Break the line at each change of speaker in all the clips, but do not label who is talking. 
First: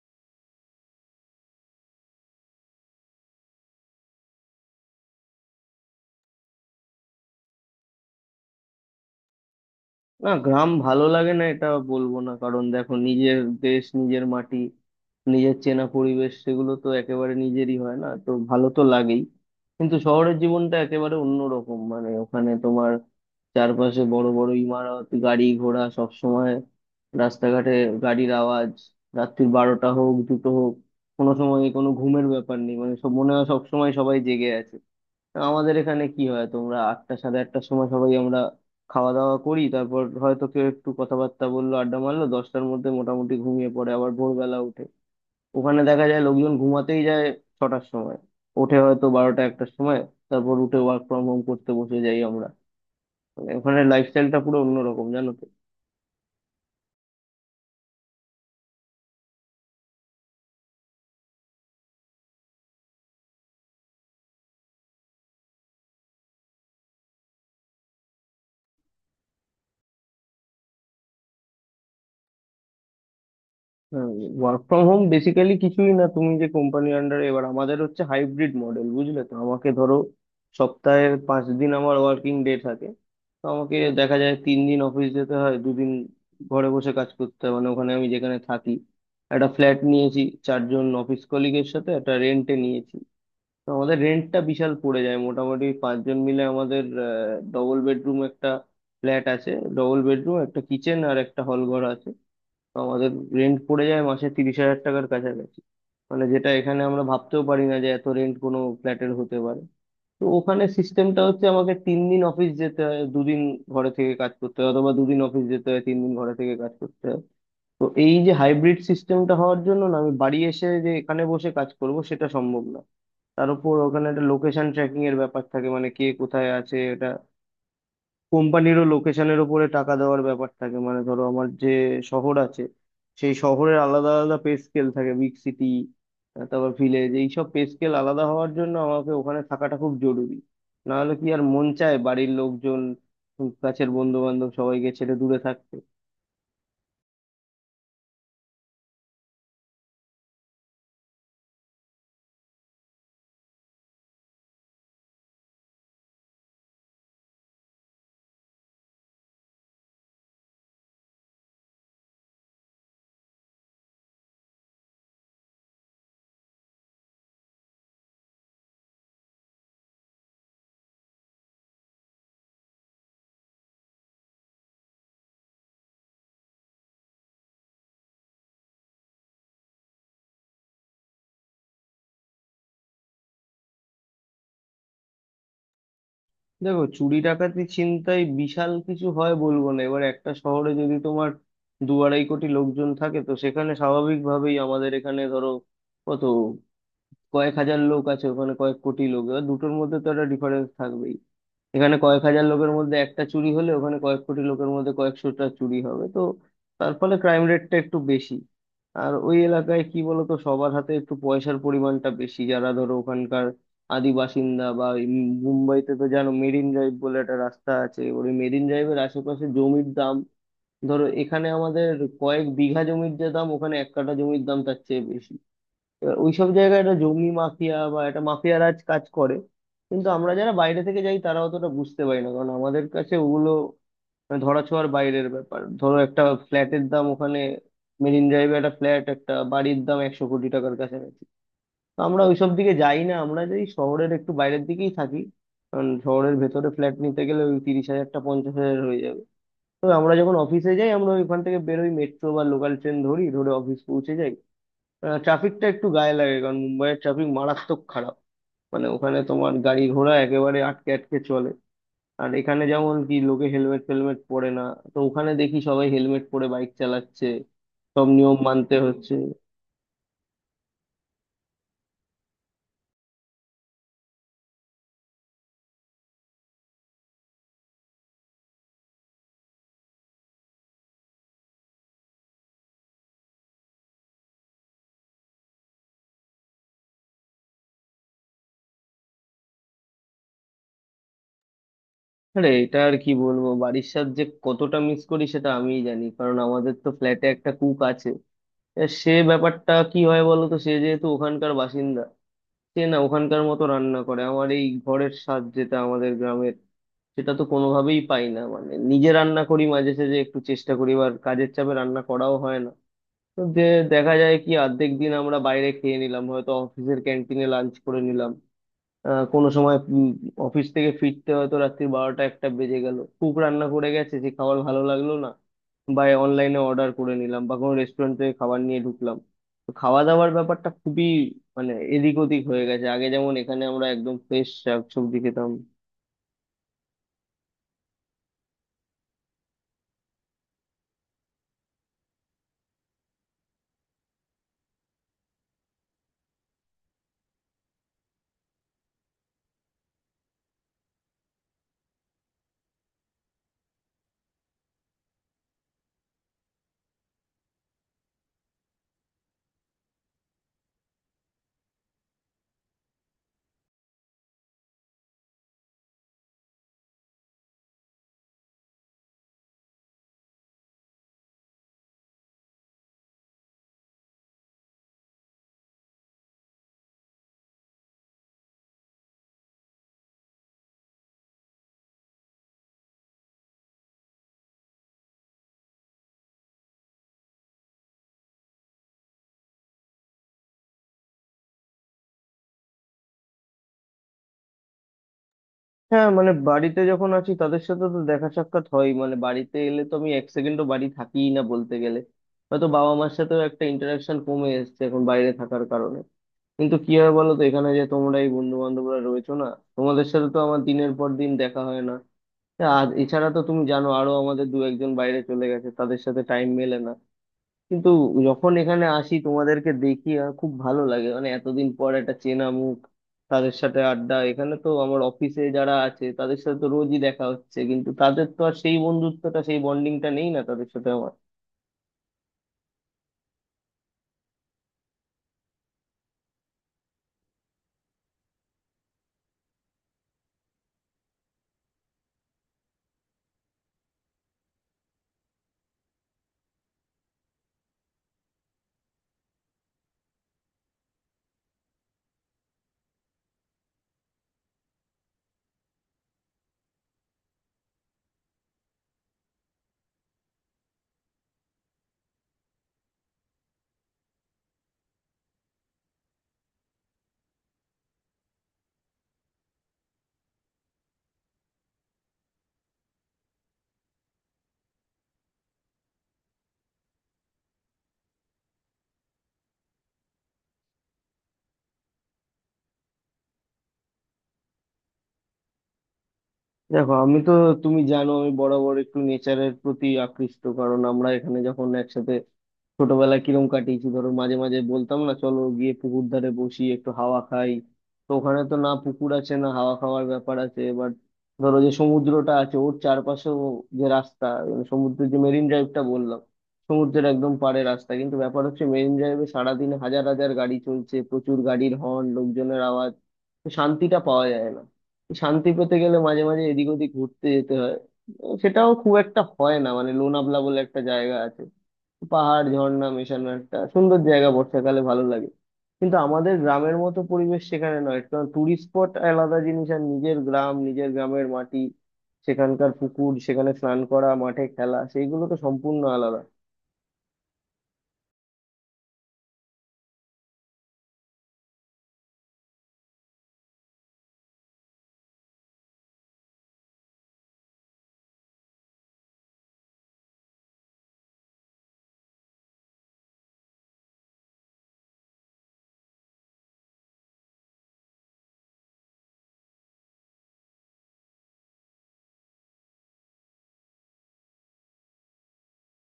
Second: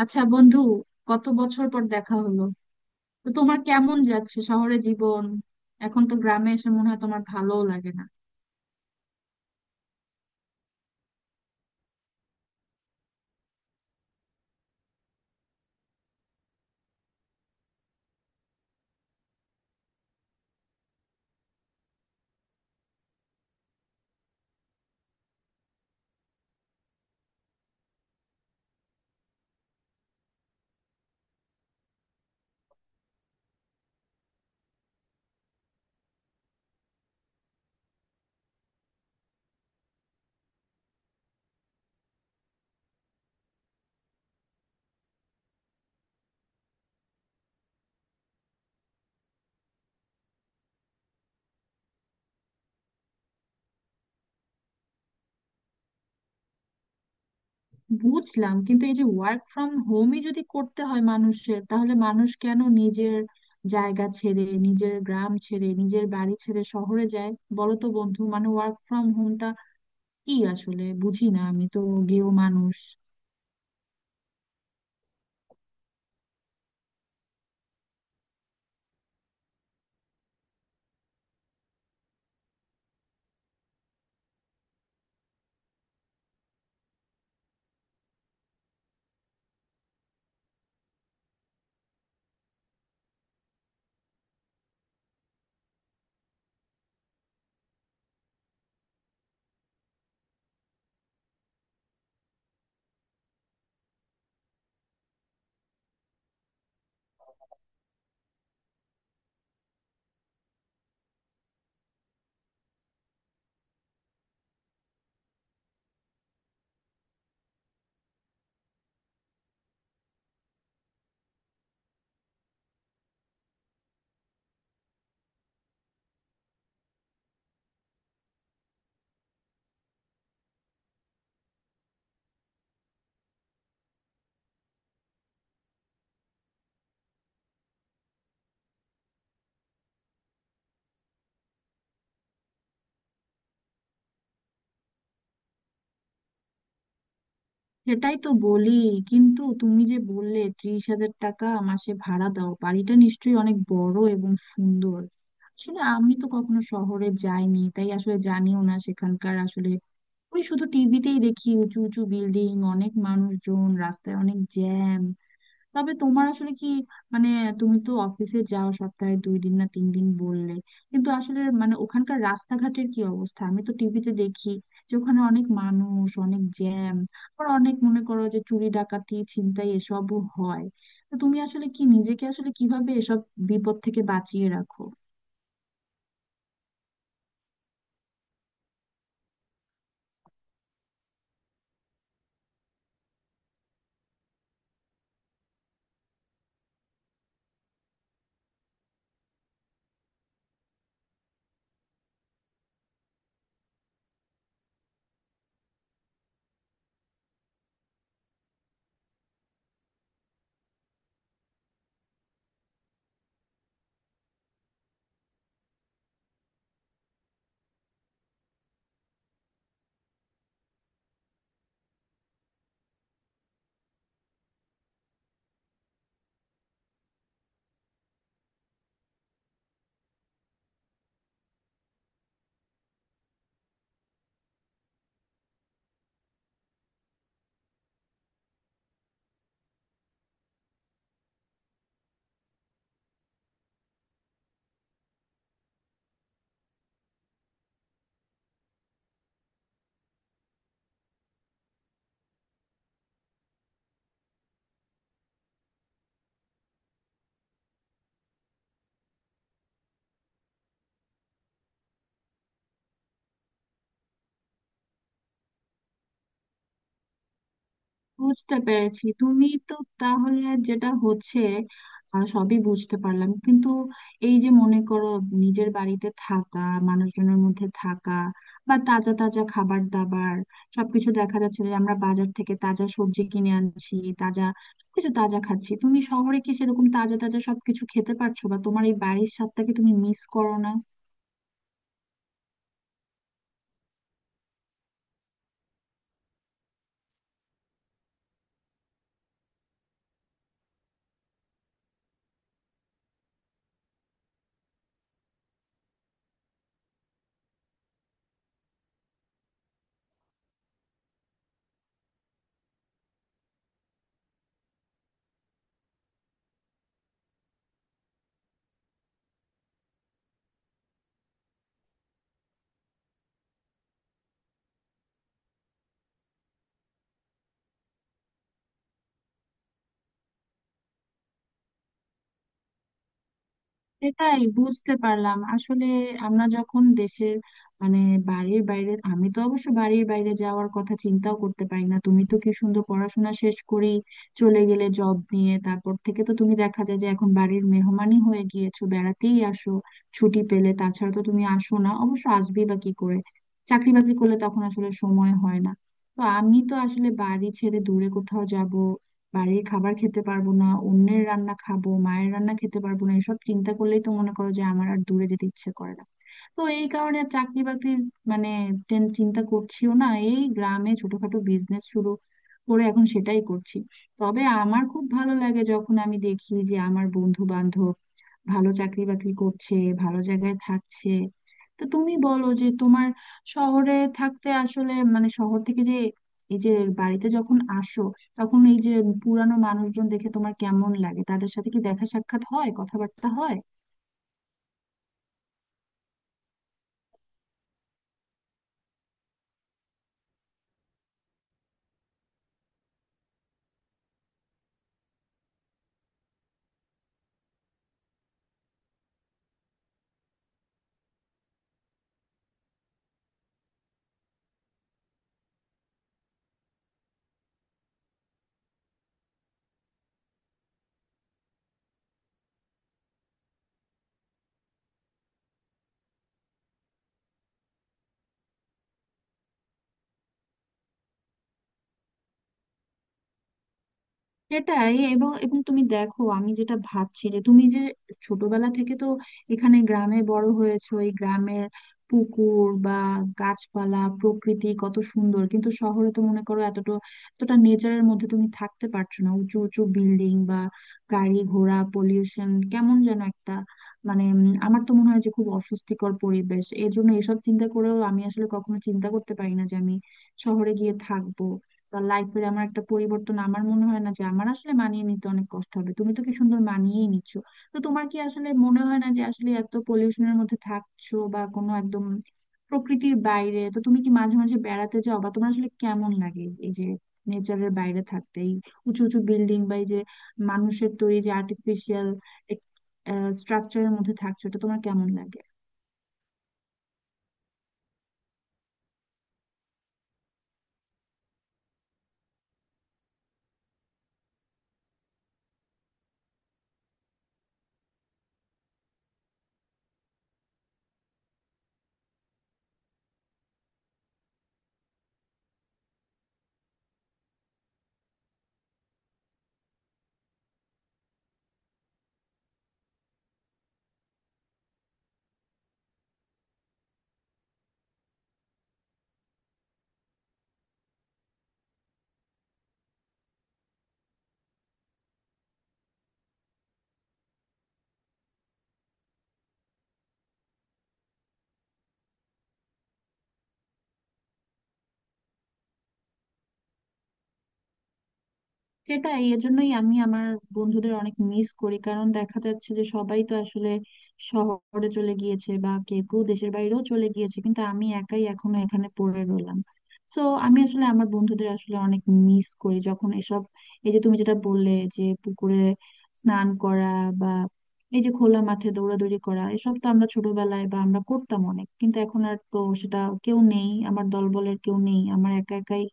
আচ্ছা বন্ধু, কত বছর পর দেখা হলো! তো তোমার কেমন যাচ্ছে শহরে জীবন? এখন তো গ্রামে এসে মনে হয় তোমার ভালোও লাগে না।
না, গ্রাম ভালো লাগে না এটা বলবো না কারণ দেখো নিজের দেশ নিজের মাটি নিজের চেনা পরিবেশ সেগুলো তো একেবারে নিজেরই হয়, না তো ভালো তো লাগেই। কিন্তু শহরের জীবনটা একেবারে অন্যরকম, মানে ওখানে তোমার চারপাশে বড় বড় ইমারত, গাড়ি ঘোড়া সব সময়, রাস্তাঘাটে গাড়ির আওয়াজ, রাত্রির বারোটা হোক দুটো হোক কোনো সময় কোনো ঘুমের ব্যাপার নেই, মানে সব মনে হয় সব সময় সবাই জেগে আছে। আমাদের এখানে কি হয়, তোমরা আটটা সাড়ে আটটার সময় সবাই আমরা খাওয়া দাওয়া করি, তারপর হয়তো কেউ একটু কথাবার্তা বললো, আড্ডা মারলো, দশটার মধ্যে মোটামুটি ঘুমিয়ে পড়ে আবার ভোরবেলা উঠে। ওখানে দেখা যায় লোকজন ঘুমাতেই যায় ছটার সময়, ওঠে হয়তো বারোটা একটার সময়, তারপর উঠে ওয়ার্ক ফ্রম হোম করতে বসে যাই আমরা। মানে ওখানে লাইফস্টাইলটা পুরো অন্যরকম জানো তো।
বুঝলাম, কিন্তু এই যে ওয়ার্ক ফ্রম হোমই যদি করতে হয় মানুষের, তাহলে মানুষ কেন নিজের জায়গা ছেড়ে, নিজের গ্রাম ছেড়ে, নিজের বাড়ি ছেড়ে শহরে যায়? বলো তো বন্ধু, মানে ওয়ার্ক ফ্রম হোমটা কি আসলে বুঝি না আমি তো, গেও মানুষ।
ওয়ার্ক ফ্রম হোম বেসিক্যালি কিছুই না, তুমি যে কোম্পানি আন্ডারে, এবার আমাদের হচ্ছে হাইব্রিড মডেল বুঝলে তো, আমাকে ধরো সপ্তাহে পাঁচ দিন আমার ওয়ার্কিং ডে থাকে। তো আমাকে দেখা যায় তিন দিন অফিস যেতে হয়, দুদিন ঘরে বসে কাজ করতে হয়। মানে ওখানে আমি যেখানে থাকি একটা ফ্ল্যাট নিয়েছি, চারজন অফিস কলিগের সাথে একটা রেন্টে নিয়েছি। তো আমাদের রেন্টটা বিশাল পড়ে যায়, মোটামুটি পাঁচজন মিলে আমাদের ডবল বেডরুম একটা ফ্ল্যাট আছে। ডবল বেডরুম, একটা কিচেন আর একটা হল ঘর আছে। তো আমাদের রেন্ট পড়ে যায় মাসে 30,000 টাকার কাছাকাছি। মানে যেটা এখানে আমরা ভাবতেও পারি না যে এত রেন্ট কোনো ফ্ল্যাটের হতে পারে। তো ওখানে সিস্টেমটা হচ্ছে আমাকে তিন দিন অফিস যেতে হয়, দুদিন ঘরে থেকে কাজ করতে হয়, অথবা দুদিন অফিস যেতে হয়, তিন দিন ঘরে থেকে কাজ করতে হয়। তো এই যে হাইব্রিড সিস্টেমটা হওয়ার জন্য না, আমি বাড়ি এসে যে এখানে বসে কাজ করব সেটা সম্ভব না। তার উপর ওখানে একটা লোকেশন ট্র্যাকিং এর ব্যাপার থাকে, মানে কে কোথায় আছে এটা কোম্পানিরও লোকেশনের উপরে টাকা দেওয়ার ব্যাপার থাকে। মানে ধরো আমার যে শহর আছে সেই শহরের আলাদা আলাদা পে স্কেল থাকে, বিগ সিটি তারপর ভিলেজ, এইসব পে স্কেল আলাদা হওয়ার জন্য আমাকে ওখানে থাকাটা খুব জরুরি। না হলে কি আর মন চায় বাড়ির লোকজন, কাছের বন্ধু বান্ধব সবাইকে ছেড়ে দূরে থাকতে।
সেটাই তো বলি। কিন্তু তুমি যে বললে 30,000 টাকা মাসে ভাড়া দাও, বাড়িটা নিশ্চয়ই অনেক বড় এবং সুন্দর। আসলে আমি তো কখনো শহরে যাইনি, তাই আসলে জানিও না সেখানকার। আসলে ওই শুধু টিভিতেই দেখি উঁচু উঁচু বিল্ডিং, অনেক মানুষজন, রাস্তায় অনেক জ্যাম। তবে তোমার আসলে কি মানে, তুমি তো অফিসে যাও সপ্তাহে 2 দিন না 3 দিন বললে। কিন্তু আসলে মানে ওখানকার রাস্তাঘাটের কি অবস্থা? আমি তো টিভিতে দেখি যে ওখানে অনেক মানুষ, অনেক জ্যাম। আবার অনেক মনে করো যে চুরি, ডাকাতি, ছিনতাই এসবও হয়। তো তুমি আসলে কি, নিজেকে আসলে কিভাবে এসব বিপদ থেকে বাঁচিয়ে রাখো?
দেখো, চুরি ডাকাতি ছিনতাই বিশাল কিছু হয় বলবো না। এবার একটা শহরে যদি তোমার দু আড়াই কোটি লোকজন থাকে, তো সেখানে স্বাভাবিকভাবেই আমাদের এখানে ধরো কত কয়েক হাজার লোক আছে, ওখানে কয়েক কোটি লোক, এবার দুটোর মধ্যে তো একটা ডিফারেন্স থাকবেই। এখানে কয়েক হাজার লোকের মধ্যে একটা চুরি হলে ওখানে কয়েক কোটি লোকের মধ্যে কয়েকশোটা চুরি হবে, তো তার ফলে ক্রাইম রেটটা একটু বেশি। আর ওই এলাকায় কি বলতো, সবার হাতে একটু পয়সার পরিমাণটা বেশি, যারা ধরো ওখানকার আদি বাসিন্দা বা এই মুম্বাইতে তো জানো, মেরিন ড্রাইভ বলে একটা রাস্তা আছে, ওই মেরিন ড্রাইভের আশেপাশে জমির দাম, ধরো এখানে আমাদের কয়েক বিঘা জমির যে দাম ওখানে এক কাঠা জমির দাম তার চেয়ে বেশি। এবার ওইসব জায়গায় একটা জঙ্গি মাফিয়া বা একটা মাফিয়া রাজ কাজ করে। কিন্তু আমরা যারা বাইরে থেকে যাই তারা অতটা বুঝতে পারি না, কারণ আমাদের কাছে ওগুলো মানে ধরাছোঁয়ার বাইরের ব্যাপার। ধরো একটা ফ্ল্যাটের দাম ওখানে মেরিন ড্রাইভে, একটা ফ্ল্যাট, একটা বাড়ির দাম 100 কোটি টাকার কাছাকাছি। তো আমরা ওইসব দিকে যাই না, আমরা যাই শহরের একটু বাইরের দিকেই থাকি, কারণ শহরের ভেতরে ফ্ল্যাট নিতে গেলে ওই 30,000-টা 50,000 হয়ে যাবে। তো আমরা যখন অফিসে যাই আমরা ওইখান থেকে বেরোই, মেট্রো বা লোকাল ট্রেন ধরি, ধরে অফিস পৌঁছে যাই। ট্রাফিকটা একটু গায়ে লাগে, কারণ মুম্বাইয়ের ট্রাফিক মারাত্মক খারাপ। মানে ওখানে তোমার গাড়ি ঘোড়া একেবারে আটকে আটকে চলে। আর এখানে যেমন কি লোকে হেলমেট ফেলমেট পরে না, তো ওখানে দেখি সবাই হেলমেট পরে বাইক চালাচ্ছে, সব নিয়ম
বুঝতে
মানতে
পেরেছি
হচ্ছে।
তুমি তো। তাহলে যেটা হচ্ছে, সবই বুঝতে পারলাম, কিন্তু এই যে মনে করো নিজের বাড়িতে থাকা, মানুষজনের মধ্যে থাকা, বা তাজা তাজা খাবার দাবার সবকিছু, দেখা যাচ্ছে যে আমরা বাজার থেকে তাজা সবজি কিনে আনছি, তাজা সবকিছু তাজা খাচ্ছি। তুমি শহরে কি সেরকম তাজা তাজা সবকিছু খেতে পারছো, বা তোমার এই বাড়ির স্বাদটাকে তুমি মিস করো না?
আরে এটা আর কি বলবো, বাড়ির সাথে যে কতটা মিস করি সেটা আমিই জানি, কারণ আমাদের তো ফ্ল্যাটে একটা কুক আছে। এবার সে ব্যাপারটা কি হয় বলো তো, সে যেহেতু ওখানকার বাসিন্দা, সে না ওখানকার মতো রান্না করে, আমার এই ঘরের স্বাদ যেটা আমাদের গ্রামের, সেটা তো কোনোভাবেই পাই না। মানে নিজে রান্না করি মাঝে সাঝে একটু চেষ্টা করি, এবার কাজের চাপে রান্না করাও হয় না। তো যে দেখা যায় কি অর্ধেক দিন আমরা বাইরে খেয়ে নিলাম, হয়তো অফিসের ক্যান্টিনে লাঞ্চ করে নিলাম, কোনো সময় অফিস থেকে ফিরতে হয়তো রাত্রি বারোটা একটা বেজে গেল, কুক রান্না করে গেছে, সে খাবার ভালো লাগলো না, বা অনলাইনে অর্ডার করে নিলাম, বা কোনো রেস্টুরেন্ট থেকে খাবার নিয়ে ঢুকলাম। তো খাওয়া দাওয়ার ব্যাপারটা খুবই মানে এদিক ওদিক হয়ে গেছে, আগে যেমন এখানে আমরা একদম
এটাই
ফ্রেশ
বুঝতে
শাকসবজি
পারলাম
খেতাম।
আসলে। আমরা যখন দেশের মানে বাড়ির বাইরে, আমি তো অবশ্য বাড়ির বাইরে যাওয়ার কথা চিন্তাও করতে পারি না। তুমি তো কি সুন্দর পড়াশোনা শেষ করেই চলে গেলে জব নিয়ে, তারপর থেকে তো তুমি দেখা যায় যে এখন বাড়ির মেহমানই হয়ে গিয়েছো, বেড়াতেই আসো ছুটি পেলে, তাছাড়া তো তুমি আসো না। অবশ্য আসবেই বা কি করে, চাকরি বাকরি করলে তখন আসলে সময় হয় না। তো আমি তো আসলে বাড়ি ছেড়ে দূরে কোথাও যাব, বাড়ির খাবার খেতে পারবো না, অন্যের রান্না খাবো, মায়ের রান্না খেতে পারবো না, এসব চিন্তা করলেই তো মনে করো যে আমার আর দূরে যেতে ইচ্ছে করে না। তো এই কারণে আর চাকরি বাকরির মানে চিন্তা করছিও না। এই গ্রামে ছোটখাটো বিজনেস শুরু করে এখন সেটাই করছি। তবে আমার খুব ভালো লাগে যখন আমি দেখি যে আমার বন্ধু বান্ধব ভালো চাকরি বাকরি করছে, ভালো জায়গায় থাকছে। তো তুমি বলো যে তোমার শহরে থাকতে আসলে মানে শহর থেকে যে, এই যে বাড়িতে যখন আসো, তখন এই যে পুরানো মানুষজন দেখে তোমার কেমন লাগে? তাদের সাথে কি দেখা সাক্ষাৎ হয়, কথাবার্তা হয়?
হ্যাঁ, মানে বাড়িতে যখন আছি তাদের সাথে তো দেখা সাক্ষাৎ হয়, মানে বাড়িতে এলে তো আমি এক সেকেন্ডও বাড়ি থাকিই না বলতে গেলে। হয়তো বাবা মার সাথেও একটা ইন্টারাকশন কমে এসেছে এখন বাইরে থাকার কারণে। কিন্তু কি হয় বলো তো, এখানে যে তোমরা এই বন্ধু বান্ধবরা রয়েছো না, তোমাদের সাথে তো আমার দিনের পর দিন দেখা হয় না। আর এছাড়া তো তুমি জানো আরো আমাদের দু একজন বাইরে চলে গেছে, তাদের সাথে টাইম মেলে না। কিন্তু যখন এখানে আসি তোমাদেরকে দেখি আর খুব ভালো লাগে, মানে এতদিন পর একটা চেনা মুখ, তাদের সাথে আড্ডা। এখানে তো আমার অফিসে যারা আছে তাদের সাথে তো রোজই দেখা হচ্ছে, কিন্তু তাদের তো আর সেই বন্ধুত্বটা সেই বন্ডিংটা নেই না, তাদের সাথে আমার।
সেটাই। এবং এবং তুমি দেখো আমি যেটা ভাবছি, যে তুমি যে ছোটবেলা থেকে তো এখানে গ্রামে বড় হয়েছো, এই গ্রামের পুকুর বা গাছপালা প্রকৃতি কত সুন্দর, কিন্তু শহরে তো মনে করো এতটা এতটা নেচারের মধ্যে তুমি থাকতে পারছো না, উঁচু উঁচু বিল্ডিং বা গাড়ি ঘোড়া পলিউশন কেমন যেন একটা মানে, আমার তো মনে হয় যে খুব অস্বস্তিকর পরিবেশ। এর জন্য এসব চিন্তা করেও আমি আসলে কখনো চিন্তা করতে পারি না যে আমি শহরে গিয়ে থাকবো। লাইফে আমার একটা পরিবর্তন আমার মনে হয় না যে আমার আসলে মানিয়ে নিতে অনেক কষ্ট হবে, তুমি তো কি সুন্দর মানিয়েই নিচ্ছ। তো তোমার কি আসলে মনে হয় না যে আসলে এত পলিউশনের মধ্যে থাকছো, বা কোনো একদম প্রকৃতির বাইরে? তো তুমি কি মাঝে মাঝে বেড়াতে যাও, বা তোমার আসলে কেমন লাগে এই যে নেচারের বাইরে থাকতে, এই উঁচু উঁচু বিল্ডিং বা এই যে মানুষের তৈরি যে আর্টিফিশিয়াল স্ট্রাকচারের মধ্যে থাকছো, এটা তোমার কেমন লাগে?
দেখো, আমি তো, তুমি জানো আমি বরাবর একটু নেচারের প্রতি আকৃষ্ট, কারণ আমরা এখানে যখন একসাথে ছোটবেলায় কিরম কাটিয়েছি, ধরো মাঝে মাঝে বলতাম না চলো গিয়ে পুকুর ধারে বসি একটু হাওয়া খাই। তো ওখানে তো না পুকুর আছে না হাওয়া খাওয়ার ব্যাপার আছে। এবার ধরো যে সমুদ্রটা আছে, ওর চারপাশেও যে রাস্তা, মানে সমুদ্রের যে মেরিন ড্রাইভটা বললাম, সমুদ্রের একদম পাড়ে রাস্তা, কিন্তু ব্যাপার হচ্ছে মেরিন ড্রাইভে সারাদিন হাজার হাজার গাড়ি চলছে, প্রচুর গাড়ির হর্ন, লোকজনের আওয়াজ, তো শান্তিটা পাওয়া যায় না। শান্তি পেতে গেলে মাঝে মাঝে এদিক ওদিক ঘুরতে যেতে হয়, সেটাও খুব একটা হয় না। মানে লোনাভলা বলে একটা জায়গা আছে, পাহাড় ঝর্ণা মেশানো একটা সুন্দর জায়গা, বর্ষাকালে ভালো লাগে। কিন্তু আমাদের গ্রামের মতো পরিবেশ সেখানে নয়, কারণ টুরিস্ট স্পট আলাদা জিনিস, আর নিজের গ্রাম নিজের গ্রামের মাটি সেখানকার পুকুর, সেখানে স্নান করা, মাঠে খেলা, সেইগুলো তো সম্পূর্ণ আলাদা।
সেটাই, এজন্যই আমি আমার বন্ধুদের অনেক মিস করি, কারণ দেখা যাচ্ছে যে সবাই তো আসলে শহরে চলে গিয়েছে, বা কেউ কেউ দেশের বাইরেও চলে গিয়েছে, কিন্তু আমি একাই এখনো এখানে পড়ে রইলাম। তো আমি আসলে আমার বন্ধুদের আসলে অনেক মিস করি যখন এসব, এই যে তুমি যেটা বললে যে পুকুরে স্নান করা, বা এই যে খোলা মাঠে দৌড়াদৌড়ি করা, এসব তো আমরা ছোটবেলায় বা আমরা করতাম অনেক, কিন্তু এখন আর তো সেটা কেউ নেই আমার দলবলের, কেউ নেই আমার, একা একাই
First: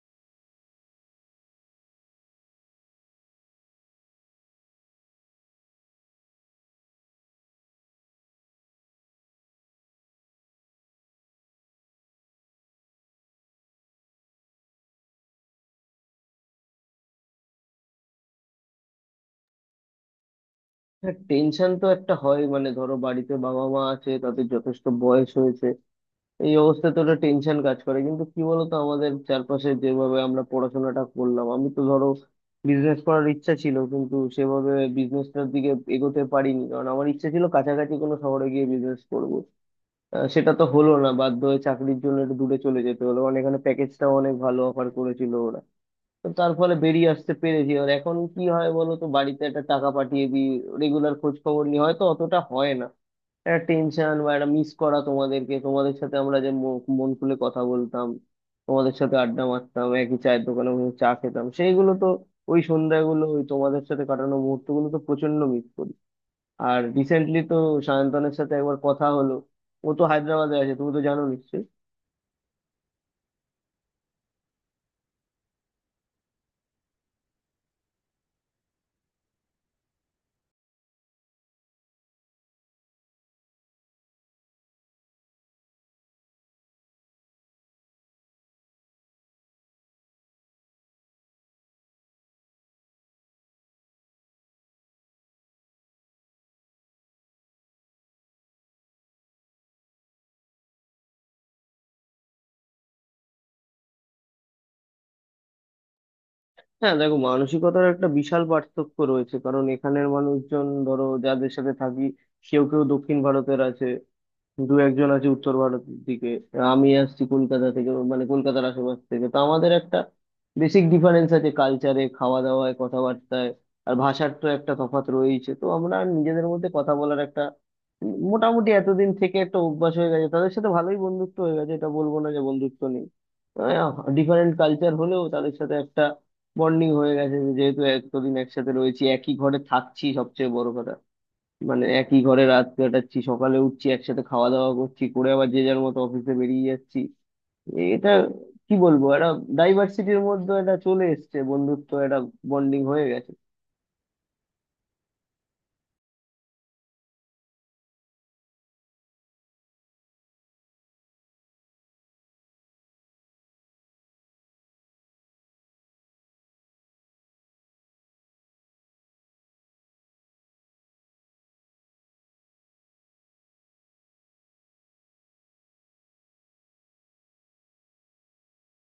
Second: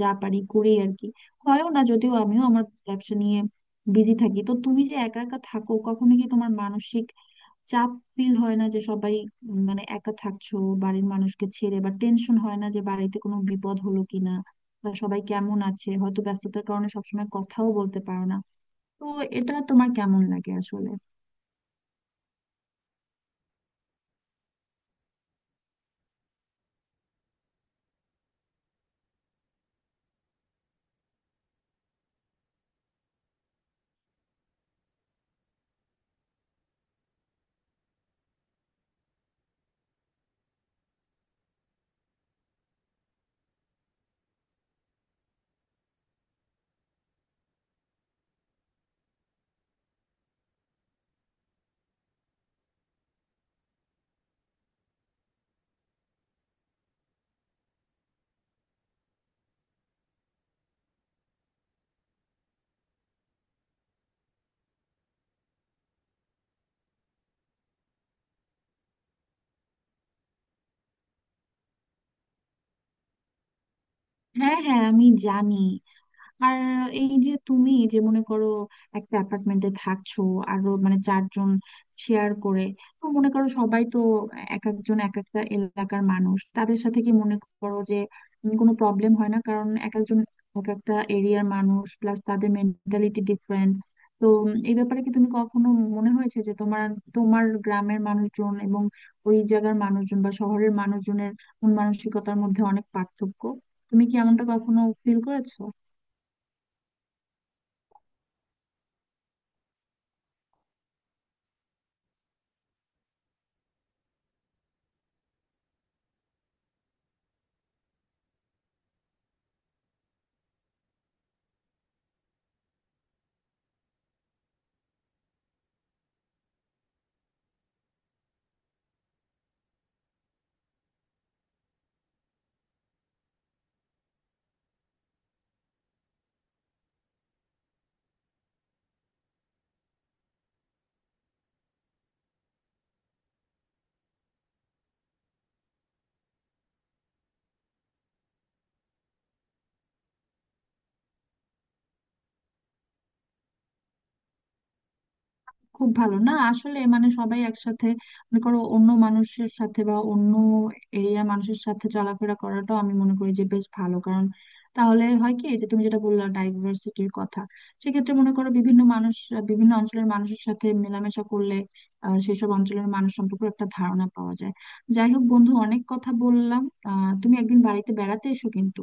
যা পারি করি আর কি। হয়ও না, যদিও আমিও আমার ব্যবসা নিয়ে বিজি থাকি। তো তুমি যে একা একা থাকো, কখনো কি তোমার মানসিক চাপ ফিল হয় না, যে সবাই মানে একা থাকছো বাড়ির মানুষকে ছেড়ে, বা টেনশন হয় না যে বাড়িতে কোনো বিপদ হলো কিনা, বা সবাই কেমন আছে, হয়তো ব্যস্ততার কারণে সবসময় কথাও বলতে পারো না? তো এটা তোমার কেমন লাগে আসলে?
হ্যাঁ, টেনশন তো একটা হয়, মানে ধরো বাড়িতে বাবা মা আছে তাদের যথেষ্ট বয়স হয়েছে, এই অবস্থায় তো একটা টেনশন কাজ করে। কিন্তু কি বলতো, আমাদের চারপাশে যেভাবে আমরা পড়াশোনাটা করলাম, আমি তো ধরো বিজনেস করার ইচ্ছা ছিল, কিন্তু সেভাবে বিজনেসটার দিকে এগোতে পারিনি, কারণ আমার ইচ্ছা ছিল কাছাকাছি কোনো শহরে গিয়ে বিজনেস করব। সেটা তো হলো না, বাধ্য হয়ে চাকরির জন্য একটু দূরে চলে যেতে হলো, কারণ এখানে প্যাকেজটাও অনেক ভালো অফার করেছিল ওরা। তো তার ফলে বেরিয়ে আসতে পেরেছি। আর এখন কি হয় বলো তো, বাড়িতে একটা টাকা পাঠিয়ে দিই, রেগুলার খোঁজ খবর নিই, হয়তো অতটা হয় না। একটা টেনশন বা একটা মিস করা তোমাদেরকে, তোমাদের সাথে আমরা যে মন খুলে কথা বলতাম, তোমাদের সাথে আড্ডা মারতাম, একই চায়ের দোকানে বসে চা খেতাম, সেইগুলো তো, ওই সন্ধ্যাগুলো, ওই তোমাদের সাথে কাটানো মুহূর্তগুলো তো প্রচন্ড মিস করি। আর রিসেন্টলি তো সায়ন্তনের সাথে একবার কথা হলো, ও তো হায়দ্রাবাদে আছে, তুমি তো জানো নিশ্চয়ই।
হ্যাঁ হ্যাঁ, আমি জানি। আর এই যে তুমি যে মনে করো একটা অ্যাপার্টমেন্টে থাকছো, আরো মানে 4 জন শেয়ার করে, তো মনে করো সবাই তো এক একজন এক একটা এলাকার মানুষ, তাদের সাথে কি মনে করো যে কোনো প্রবলেম হয় না? কারণ এক একজন এক একটা এরিয়ার মানুষ, প্লাস তাদের মেন্টালিটি ডিফারেন্ট। তো এই ব্যাপারে কি তুমি কখনো মনে হয়েছে যে তোমার, তোমার গ্রামের মানুষজন এবং ওই জায়গার মানুষজন বা শহরের মানুষজনের মন মানসিকতার মধ্যে অনেক পার্থক্য? তুমি কি এমনটা কখনো ফিল করেছো?
হ্যাঁ, দেখো মানসিকতার একটা বিশাল পার্থক্য রয়েছে, কারণ এখানের মানুষজন ধরো যাদের সাথে থাকি, কেউ কেউ দক্ষিণ ভারতের আছে, দু একজন আছে উত্তর ভারতের দিকে, আমি আসছি কলকাতা থেকে, মানে কলকাতার আশেপাশ থেকে। তো আমাদের একটা বেসিক ডিফারেন্স আছে কালচারে, খাওয়া দাওয়ায়, কথাবার্তায়, আর ভাষার তো একটা তফাৎ রয়েছে। তো আমরা নিজেদের মধ্যে কথা বলার একটা মোটামুটি এতদিন থেকে একটা অভ্যাস হয়ে গেছে, তাদের সাথে ভালোই বন্ধুত্ব হয়ে গেছে, এটা বলবো না যে বন্ধুত্ব নেই। ডিফারেন্ট কালচার হলেও তাদের সাথে একটা বন্ডিং হয়ে গেছে, যেহেতু এতদিন একসাথে রয়েছি, একই ঘরে থাকছি, সবচেয়ে বড় কথা, মানে একই ঘরে রাত কাটাচ্ছি, সকালে উঠছি একসাথে, খাওয়া দাওয়া করছি, করে আবার যে যার মতো অফিসে বেরিয়ে যাচ্ছি। এটা কি বলবো, একটা ডাইভার্সিটির মধ্যে এটা চলে এসছে, বন্ধুত্ব একটা বন্ডিং হয়ে গেছে।
খুব ভালো না আসলে মানে, সবাই একসাথে মনে করো অন্য মানুষের সাথে, বা অন্য এরিয়ার মানুষের সাথে চলাফেরা করাটাও আমি মনে করি যে বেশ ভালো। কারণ তাহলে হয় কি যে, তুমি যেটা বললা ডাইভার্সিটির কথা, সেক্ষেত্রে মনে করো বিভিন্ন মানুষ, বিভিন্ন অঞ্চলের মানুষের সাথে মেলামেশা করলে সেসব অঞ্চলের মানুষ সম্পর্কে একটা ধারণা পাওয়া যায়। যাই হোক বন্ধু, অনেক কথা বললাম। তুমি একদিন বাড়িতে বেড়াতে এসো কিন্তু।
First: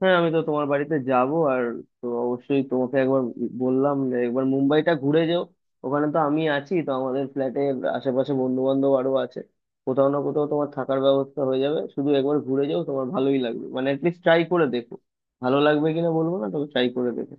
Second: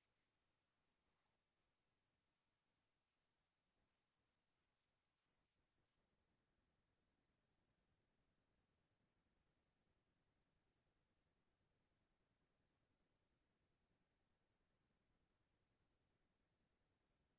হ্যাঁ, আমি তো তোমার বাড়িতে যাব, আর তো অবশ্যই তোমাকে একবার বললাম যে একবার মুম্বাইটা ঘুরে যাও, ওখানে তো আমি আছি, তো আমাদের ফ্ল্যাটের আশেপাশে বন্ধু বান্ধব আরো আছে, কোথাও না কোথাও তোমার থাকার ব্যবস্থা হয়ে যাবে। শুধু একবার ঘুরে যাও, তোমার ভালোই লাগবে, মানে অ্যাটলিস্ট ট্রাই করে দেখো। ভালো লাগবে কিনা বলবো না, তবে ট্রাই করে দেখো।